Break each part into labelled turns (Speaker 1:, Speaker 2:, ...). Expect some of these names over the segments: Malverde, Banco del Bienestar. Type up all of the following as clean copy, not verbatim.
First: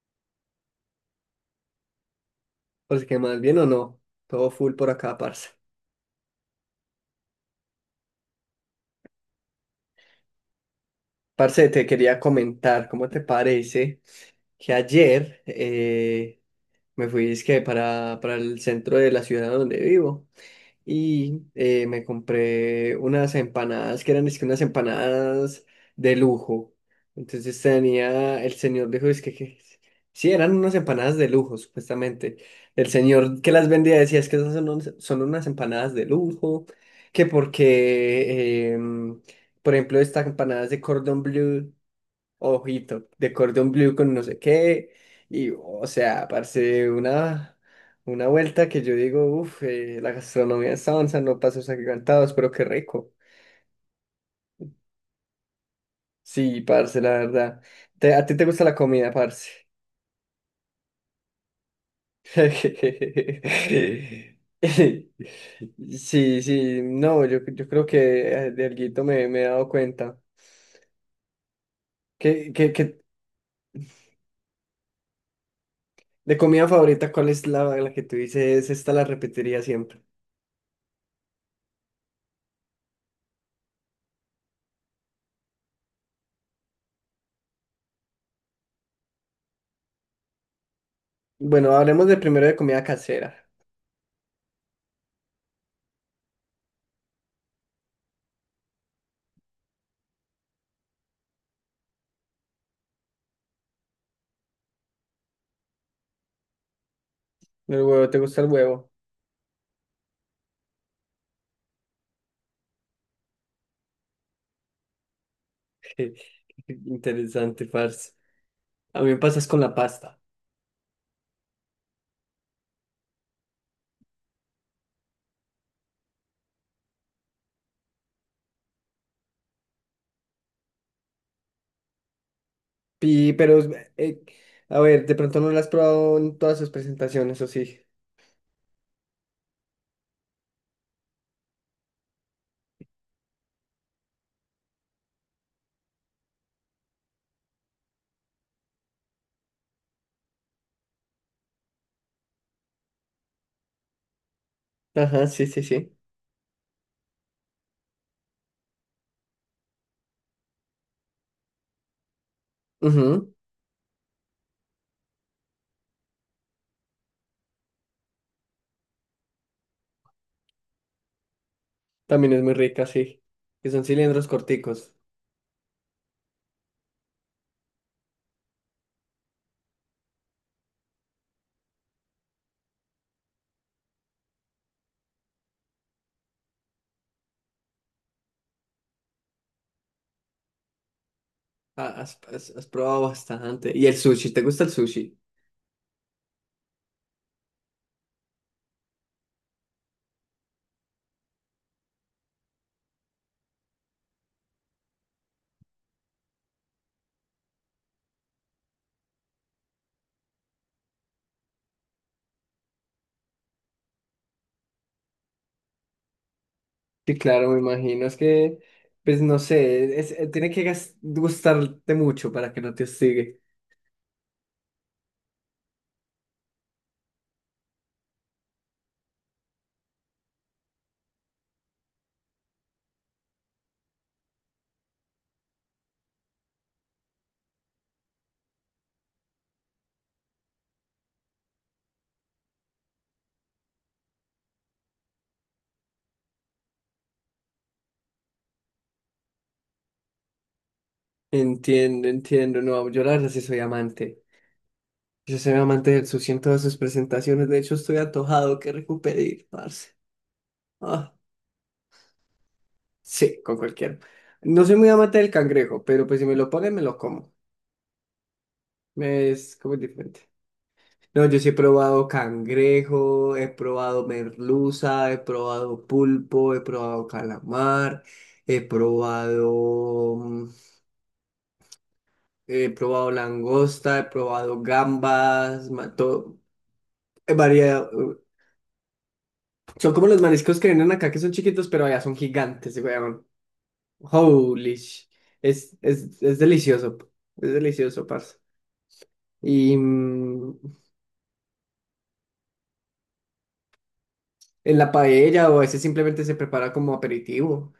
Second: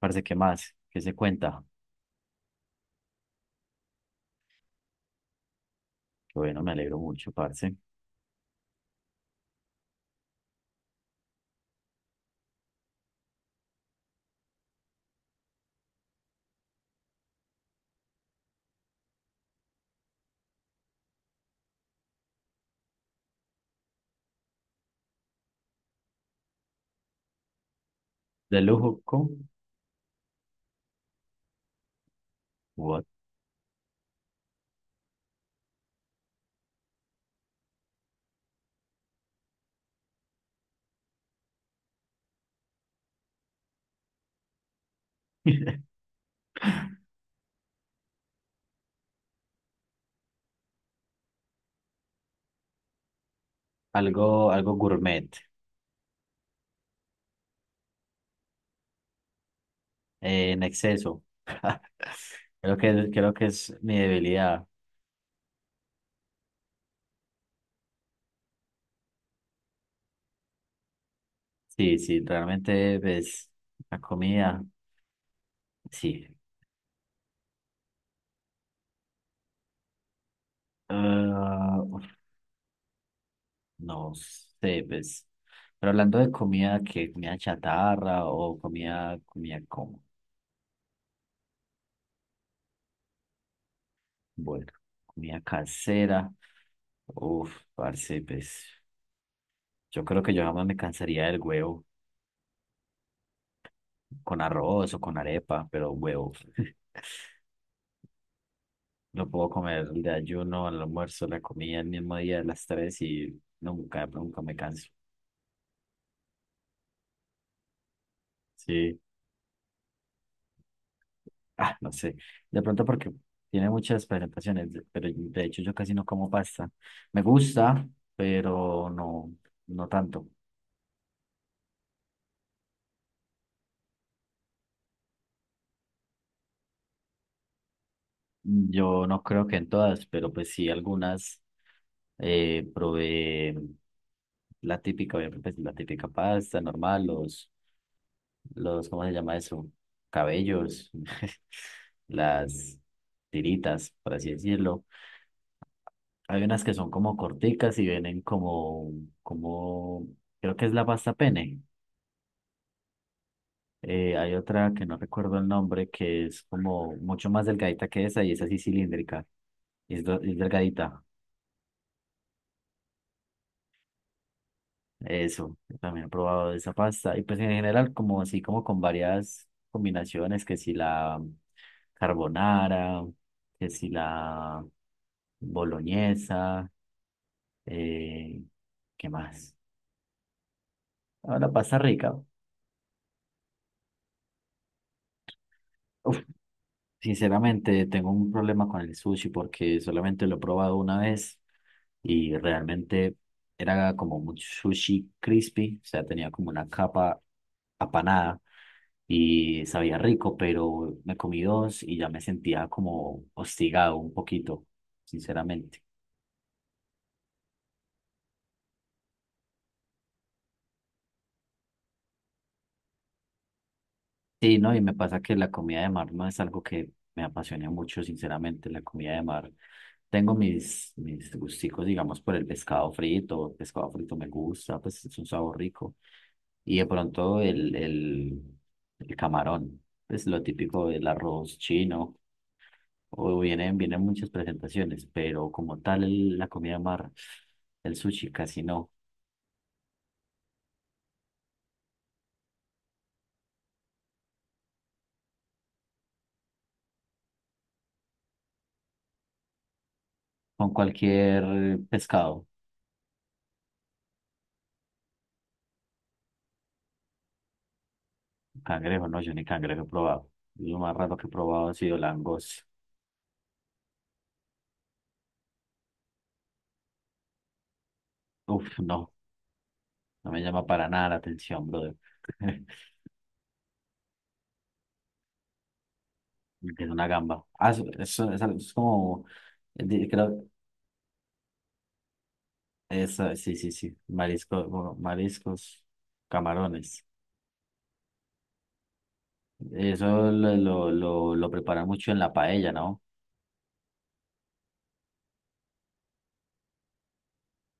Speaker 1: Parce, ¿qué más? ¿Qué se cuenta?
Speaker 2: O sea que más bien o no, todo full por acá, parce.
Speaker 1: Que bueno, me alegro mucho, parce.
Speaker 2: Parce, te quería comentar, ¿cómo te parece que ayer me fui dizque, para el centro de la ciudad donde vivo? Y me compré unas empanadas que eran es que unas empanadas de lujo. Entonces tenía, el
Speaker 1: De
Speaker 2: señor
Speaker 1: lujo
Speaker 2: dijo, es que,
Speaker 1: con
Speaker 2: sí, eran unas empanadas de lujo, supuestamente. El
Speaker 1: what?
Speaker 2: señor que las vendía decía, es que esas son, son unas empanadas de lujo, que porque, por ejemplo, estas empanadas de cordon bleu ojito, de cordón blue con no sé qué, y o sea, parce, una vuelta que yo digo, uff, la gastronomía de onza, no pasos agigantados, pero qué rico.
Speaker 1: Algo, algo gourmet,
Speaker 2: Sí, parce, la verdad. ¿A ti te gusta la comida, parce?
Speaker 1: en exceso. Creo que es mi debilidad.
Speaker 2: Sí, sí, no, yo creo que de alguito me he dado cuenta.
Speaker 1: Sí, sí,
Speaker 2: ¿Qué, qué,
Speaker 1: realmente
Speaker 2: qué-
Speaker 1: ves la comida, sí.
Speaker 2: de comida favorita, ¿cuál es la que tú dices? Esta la repetiría siempre.
Speaker 1: Ah, uf, no sé, pues. Pero hablando de comida, ¿qué? ¿Comida chatarra o comida, comida como?
Speaker 2: Bueno, hablemos de primero de comida casera.
Speaker 1: Bueno, comida casera. Uf, parce, pues. Yo creo que yo jamás me cansaría del huevo con arroz o con arepa, pero huevo.
Speaker 2: El huevo, ¿te gusta el huevo?
Speaker 1: Lo puedo comer el ayuno el almuerzo, la comida el mismo día a las tres y nunca, nunca me canso.
Speaker 2: Interesante, parce.
Speaker 1: Sí,
Speaker 2: A mí me pasas con la pasta.
Speaker 1: ah, no sé. De pronto porque tiene muchas presentaciones, pero de hecho yo casi no como pasta. Me gusta, pero no, no tanto.
Speaker 2: Y pero, eh, a ver, de pronto no lo has probado en todas sus presentaciones, ¿o sí?
Speaker 1: Yo no creo que en todas, pero pues sí algunas probé la típica, obviamente, pues, la típica pasta normal, los, ¿cómo se llama eso? Cabellos, las tiritas, por así decirlo.
Speaker 2: Ajá, sí, sí, sí.
Speaker 1: Hay unas que son como corticas y vienen como, como, creo que es la pasta pene.
Speaker 2: Ujú.
Speaker 1: Hay otra que no recuerdo el nombre que es como mucho más delgadita que esa y es así cilíndrica, y es, es delgadita.
Speaker 2: También es muy rica, sí. Que son cilindros corticos.
Speaker 1: Eso, yo también he probado esa pasta. Y pues en general como así como con varias combinaciones que si la carbonara, que si la boloñesa, eh, ¿qué más? Ahora pasta
Speaker 2: Ah,
Speaker 1: rica.
Speaker 2: has probado bastante. ¿Y el sushi? ¿Te gusta el sushi?
Speaker 1: Uf, sinceramente tengo un problema con el sushi porque solamente lo he probado una vez y realmente era como un sushi crispy, o sea, tenía como una capa apanada y sabía rico, pero me comí dos y ya me sentía como hostigado un poquito, sinceramente.
Speaker 2: Sí, claro, me imagino. Es que, pues no sé, tiene que gustarte mucho para que no te hostigue.
Speaker 1: Sí, no, y me pasa que la comida de mar no es algo que me apasiona mucho, sinceramente, la comida de mar. Tengo mis gusticos, digamos, por el pescado frito me gusta, pues es un sabor rico. Y de pronto el camarón, pues lo típico del arroz chino, o vienen, vienen muchas presentaciones, pero como tal la comida de mar, el sushi casi no,
Speaker 2: Entiendo, entiendo. No, yo la verdad sí soy amante. Yo soy amante del sushi en todas sus presentaciones. De hecho, estoy antojado que recupere ir, parce.
Speaker 1: con
Speaker 2: Ah,
Speaker 1: cualquier pescado.
Speaker 2: sí, con cualquiera. No soy muy amante del cangrejo, pero pues si me lo ponen, me lo como.
Speaker 1: Cangrejo, no, yo ni
Speaker 2: Es como
Speaker 1: cangrejo he
Speaker 2: diferente.
Speaker 1: probado. Lo más raro que
Speaker 2: No,
Speaker 1: he
Speaker 2: yo sí he
Speaker 1: probado ha sido
Speaker 2: probado
Speaker 1: langosta.
Speaker 2: cangrejo, he probado merluza, he probado pulpo, he probado calamar, he
Speaker 1: Uf, no,
Speaker 2: probado,
Speaker 1: no me llama para nada la atención, brother.
Speaker 2: he probado langosta, he probado gambas, todo,
Speaker 1: Es una
Speaker 2: he
Speaker 1: gamba. Ah, eso,
Speaker 2: variado.
Speaker 1: eso es como,
Speaker 2: Son como los
Speaker 1: creo,
Speaker 2: mariscos que vienen acá, que son chiquitos, pero allá son gigantes, weón.
Speaker 1: eso, sí, sí, sí, marisco,
Speaker 2: Holy
Speaker 1: bueno,
Speaker 2: sh- Es,
Speaker 1: mariscos,
Speaker 2: es, es delicioso,
Speaker 1: camarones.
Speaker 2: es delicioso, parce. Y
Speaker 1: Eso lo, lo, lo, lo preparan mucho en la paella, ¿no?
Speaker 2: en la paella o a veces simplemente se prepara como aperitivo,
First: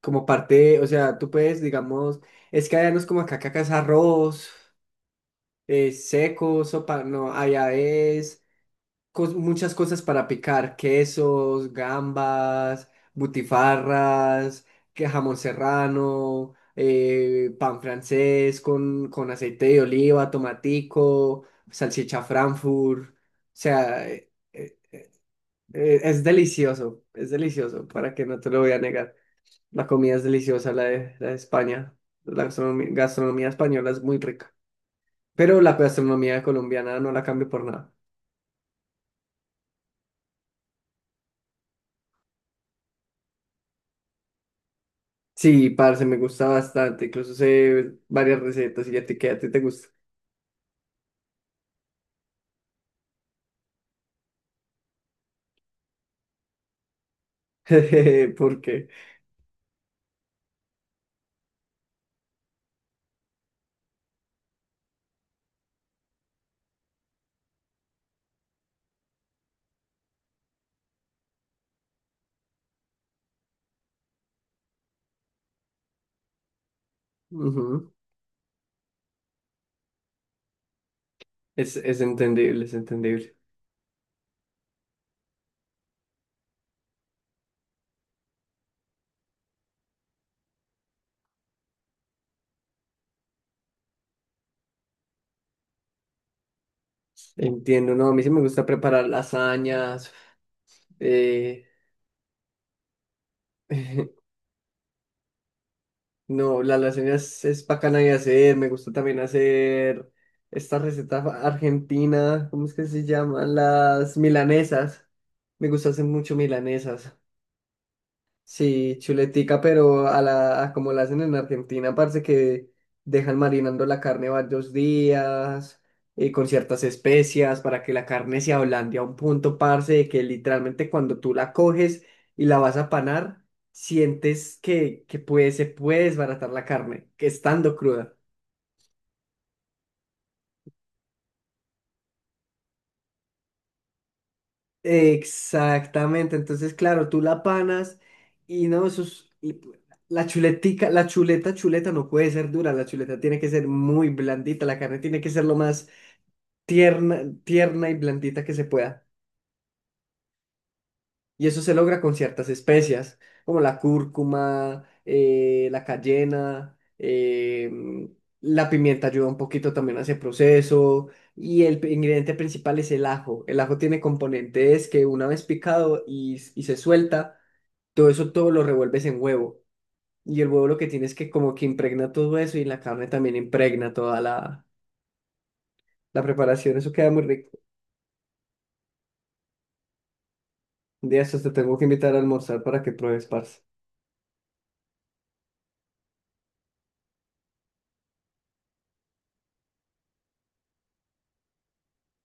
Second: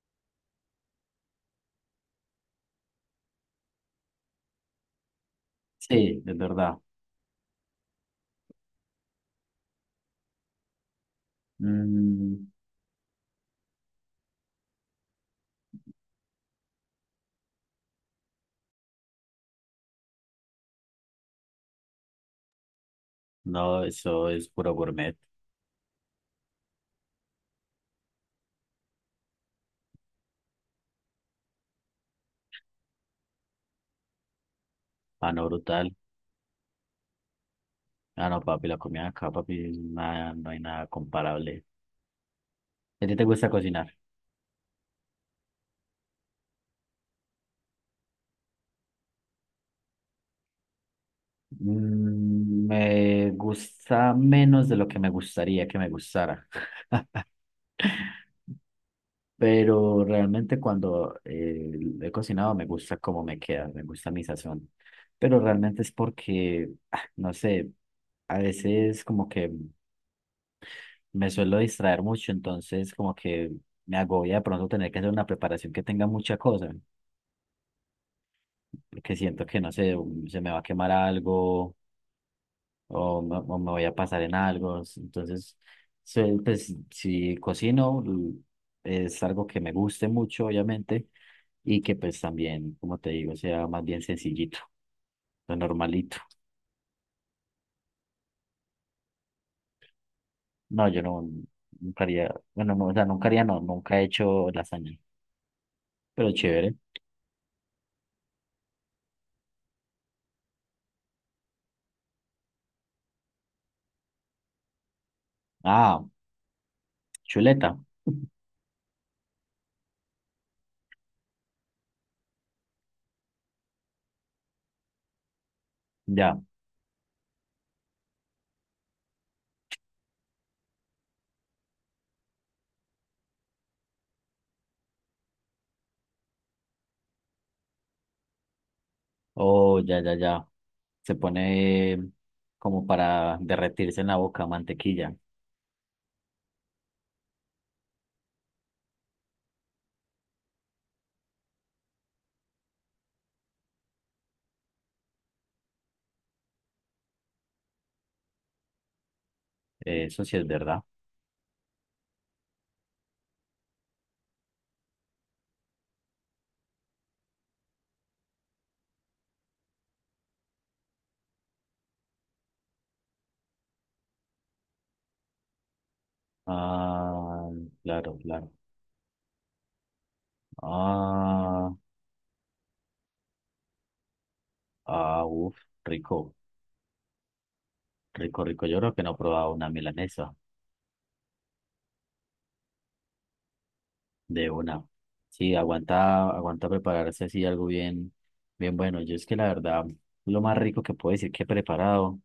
Speaker 2: como parte, o sea, tú puedes, digamos, es que allá no es como acá, que acá es arroz,
Speaker 1: Sí, es
Speaker 2: seco,
Speaker 1: verdad.
Speaker 2: sopa, no, allá es muchas cosas para picar, quesos,
Speaker 1: Mm,
Speaker 2: gambas, butifarras, que jamón serrano, pan francés con, aceite de oliva, tomatico, salchicha Frankfurt. O
Speaker 1: no,
Speaker 2: sea,
Speaker 1: eso es puro gourmet.
Speaker 2: es delicioso, para que no te lo voy a negar. La comida es deliciosa, la de España. La gastronomía española es muy rica,
Speaker 1: Ah, no,
Speaker 2: pero la
Speaker 1: brutal.
Speaker 2: gastronomía colombiana no la cambio por nada.
Speaker 1: Ah, no, papi, la comida acá, papi, nada, no hay nada comparable. ¿A ti te gusta cocinar?
Speaker 2: Sí, parce, me gusta bastante. Incluso sé varias recetas y ya te queda, a ti te gusta.
Speaker 1: Mm, me gusta menos de lo que me gustaría que me gustara,
Speaker 2: Porque
Speaker 1: pero realmente cuando he cocinado me gusta cómo me queda, me gusta mi sazón, pero realmente es porque, ah, no sé, a veces como que me suelo distraer mucho, entonces como que me agobia de pronto tener que hacer una preparación que tenga mucha cosa,
Speaker 2: ujú,
Speaker 1: porque siento que, no sé, se me va a quemar algo
Speaker 2: es entendible, es
Speaker 1: o
Speaker 2: entendible.
Speaker 1: o me voy a pasar en algo. Entonces, pues si cocino, es algo que me guste mucho, obviamente, y que pues también, como te digo, sea más bien sencillito, lo normalito.
Speaker 2: Entiendo, no, a mí sí me gusta preparar lasañas.
Speaker 1: No, yo no,
Speaker 2: eh,
Speaker 1: nunca haría, bueno, no, o sea, nunca haría, no, nunca he hecho lasaña, pero
Speaker 2: no,
Speaker 1: chévere.
Speaker 2: las lasañas es bacana de hacer. Me gusta también hacer esta receta argentina, ¿cómo es que se llaman? Las milanesas. Me gusta hacer
Speaker 1: Ah,
Speaker 2: mucho milanesas.
Speaker 1: chuleta,
Speaker 2: Sí, chuletica, pero a como la hacen en Argentina, parece que dejan marinando la carne varios días,
Speaker 1: ya,
Speaker 2: con ciertas especias, para que la carne se ablande a un punto, parce, de que literalmente cuando tú la coges y la vas a panar, sientes que se puede desbaratar la carne, que estando cruda.
Speaker 1: oh, ya, ya, ya. Se pone como para derretirse en la boca mantequilla.
Speaker 2: Exactamente, entonces claro, tú la panas y no, la chuleta no puede ser dura, la chuleta tiene que ser muy blandita, la carne tiene que ser lo más tierna, tierna y blandita que se pueda.
Speaker 1: Eso sí es verdad.
Speaker 2: Y eso se logra con ciertas especias, como la cúrcuma, la cayena, la pimienta ayuda un poquito también a ese proceso. Y el ingrediente principal es el ajo. El ajo tiene componentes que una vez picado y se suelta,
Speaker 1: Ah,
Speaker 2: todo
Speaker 1: claro,
Speaker 2: eso
Speaker 1: claro.
Speaker 2: todo lo revuelves en huevo. Y el huevo lo que tiene es que como que
Speaker 1: Ah,
Speaker 2: impregna todo eso y la carne también impregna toda la,
Speaker 1: ah, uf,
Speaker 2: la
Speaker 1: rico,
Speaker 2: preparación. Eso queda muy rico.
Speaker 1: rico, rico. Yo creo que no he probado una milanesa
Speaker 2: De eso te tengo que invitar a almorzar para que pruebes, parce.
Speaker 1: de una. Sí, aguanta, aguanta prepararse así algo bien, bien bueno. Yo es que la verdad, lo más rico que puedo decir que he preparado,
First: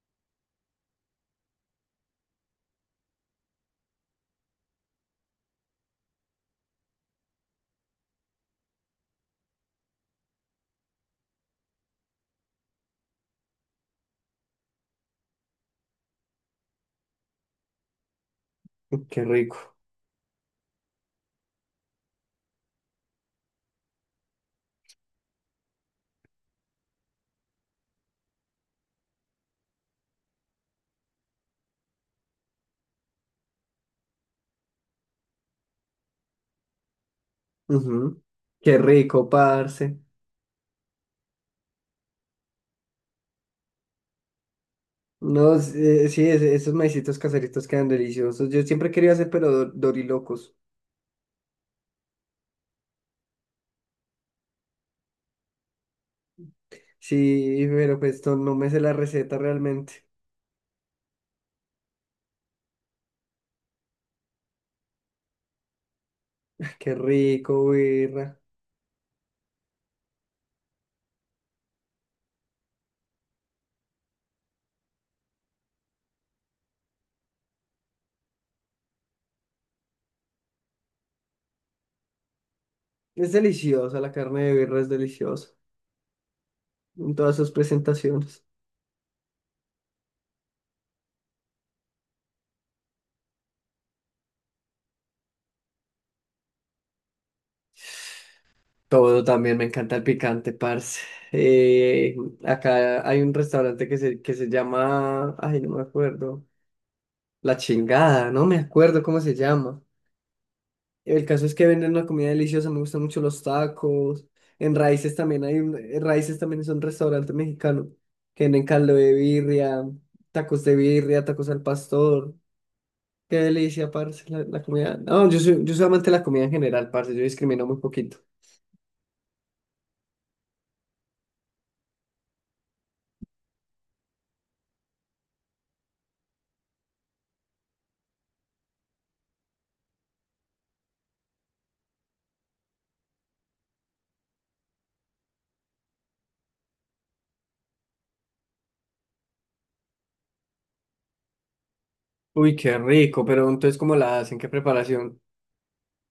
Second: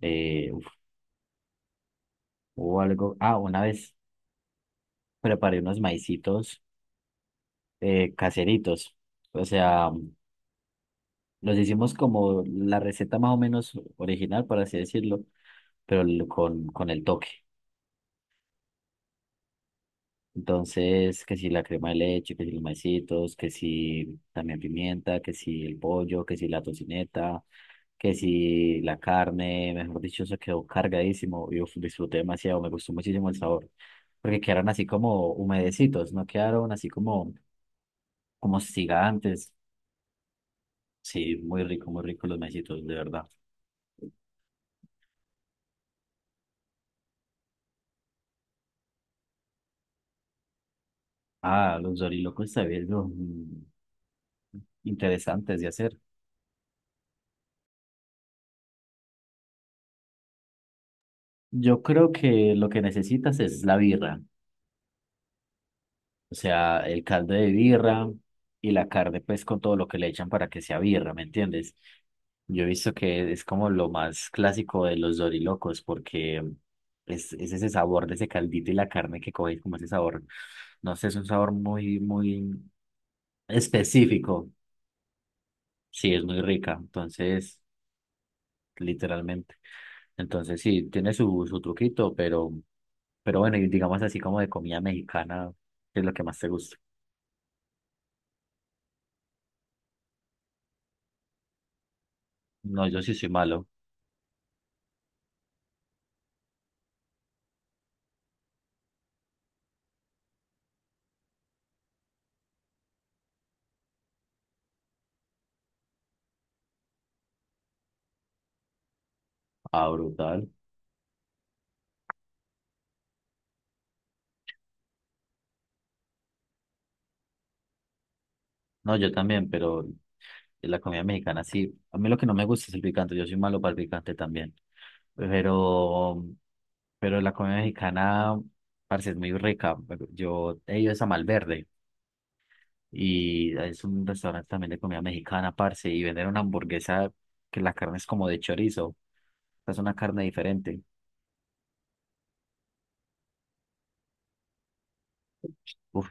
Speaker 1: uf, hubo algo. Ah, una vez preparé unos maicitos caseritos. O sea, los hicimos como la receta más o menos original, por así decirlo, pero con el toque.
Speaker 2: Qué rico.
Speaker 1: Entonces, que si la crema de leche, que si los maicitos, que si también pimienta, que si el pollo, que si la tocineta, que si la carne, mejor dicho, se quedó cargadísimo. Yo disfruté demasiado, me gustó muchísimo el sabor, porque quedaron así como humedecitos, no quedaron así como,
Speaker 2: Ujú.
Speaker 1: como
Speaker 2: Qué rico,
Speaker 1: gigantes.
Speaker 2: parce.
Speaker 1: Sí, muy rico los maicitos, de verdad.
Speaker 2: No, sí, esos maicitos caseritos quedan deliciosos. Yo siempre quería hacer, pero dorilocos.
Speaker 1: Ah, los dorilocos también son interesantes de hacer.
Speaker 2: Sí, pero pues no me sé la receta realmente.
Speaker 1: Yo creo que lo que necesitas es la birra. O sea,
Speaker 2: Qué
Speaker 1: el caldo de
Speaker 2: rico,
Speaker 1: birra
Speaker 2: birra.
Speaker 1: y la carne, pues con todo lo que le echan para que sea birra, ¿me entiendes? Yo he visto que es como lo más clásico de los dorilocos, porque es ese sabor de ese caldito y la carne que coge, como ese sabor, no sé, es un sabor muy
Speaker 2: Es deliciosa, la carne
Speaker 1: específico.
Speaker 2: de birra es deliciosa.
Speaker 1: Sí, es muy rica,
Speaker 2: En todas sus
Speaker 1: entonces,
Speaker 2: presentaciones.
Speaker 1: literalmente. Entonces, sí, tiene su truquito, pero bueno, y digamos así como de comida mexicana, ¿qué es lo que más te gusta?
Speaker 2: Todo también, me encanta el picante, parce. Eh,
Speaker 1: No, yo
Speaker 2: Acá
Speaker 1: sí
Speaker 2: hay
Speaker 1: soy
Speaker 2: un
Speaker 1: malo.
Speaker 2: restaurante que se, llama, ay, no me acuerdo, La Chingada, no me acuerdo cómo se llama. El caso es que venden una comida deliciosa, me gustan mucho los tacos. En Raíces también en Raíces también es un restaurante mexicano que venden caldo
Speaker 1: Ah, brutal.
Speaker 2: de birria, tacos al pastor. Qué delicia, parce, la comida. No, yo soy amante de la comida en general, parce, yo discrimino muy poquito.
Speaker 1: No, yo también, pero la comida mexicana sí. A mí lo que no me gusta es el picante. Yo soy malo para el picante también. Pero, pero la comida mexicana, parece es muy rica. Yo he ido es a Malverde y es un restaurante también de comida mexicana, parce, y venden una hamburguesa que la carne es como de chorizo. O sea, es una carne diferente.
Speaker 2: Uy, qué rico, pero entonces, ¿cómo la hacen? ¿Qué preparación?
Speaker 1: Uf,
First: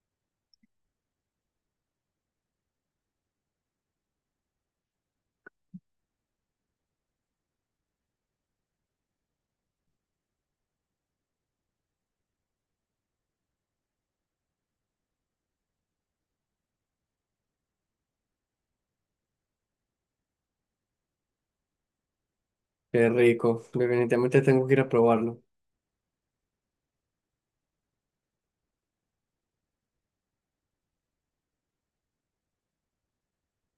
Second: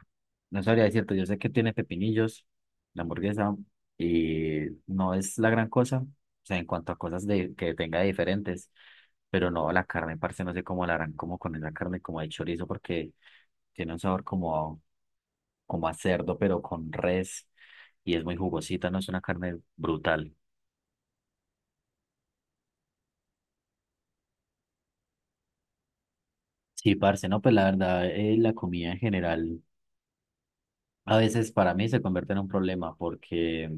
Speaker 1: no sabría decirte, yo sé que tiene pepinillos, la hamburguesa, y no es la gran cosa, o sea, en cuanto a cosas de, que tenga diferentes, pero no, la carne, parce, no sé cómo la harán, como con esa carne, como de chorizo, porque tiene un sabor como, como a cerdo, pero con res, y es muy jugosita, no es una carne brutal.
Speaker 2: Qué rico, definitivamente tengo que ir a probarlo.
Speaker 1: Sí, parce, no, pues la verdad, la comida en general a veces para mí se convierte en un problema, porque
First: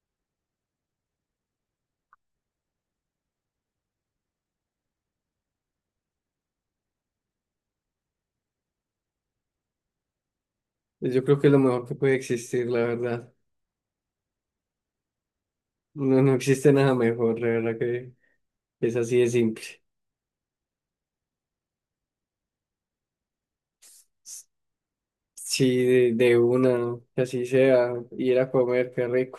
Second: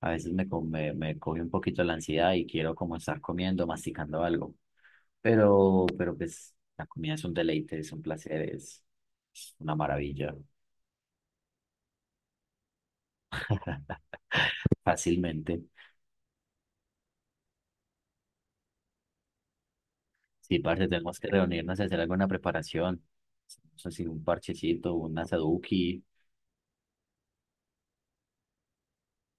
Speaker 1: a veces me coge un poquito la ansiedad y quiero como estar comiendo, masticando algo. Pero pues la comida es un deleite, es un placer, es una maravilla.
Speaker 2: Yo creo que es lo mejor que puede existir, la verdad.
Speaker 1: Fácilmente.
Speaker 2: No, no existe nada mejor, la verdad que es así de simple.
Speaker 1: Sí, parce, tenemos que reunirnos y hacer alguna preparación. No sé si un parchecito, un asaduki,
Speaker 2: Sí, de una, que así sea, ir a comer, qué rico.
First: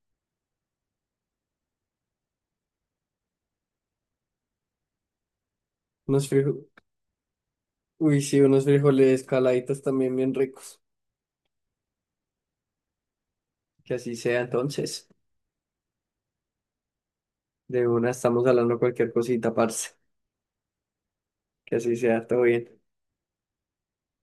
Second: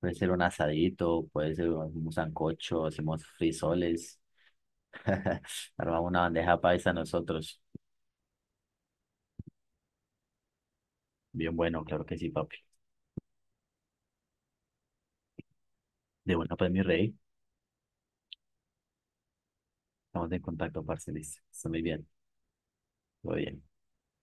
Speaker 1: puede ser un asadito, puede ser un sancocho, hacemos frisoles. Armamos una
Speaker 2: Unos
Speaker 1: bandeja
Speaker 2: frijoles,
Speaker 1: paisa nosotros.
Speaker 2: uy, sí, unos frijoles caladitos también bien ricos,
Speaker 1: Bien bueno, claro que sí, papi.
Speaker 2: que así sea entonces.
Speaker 1: De bueno, pues mi rey,
Speaker 2: De una estamos hablando cualquier cosita, parce,
Speaker 1: estamos en contacto, parce, listo. Está
Speaker 2: que
Speaker 1: muy
Speaker 2: así
Speaker 1: bien.
Speaker 2: sea, todo bien.
Speaker 1: Muy bien.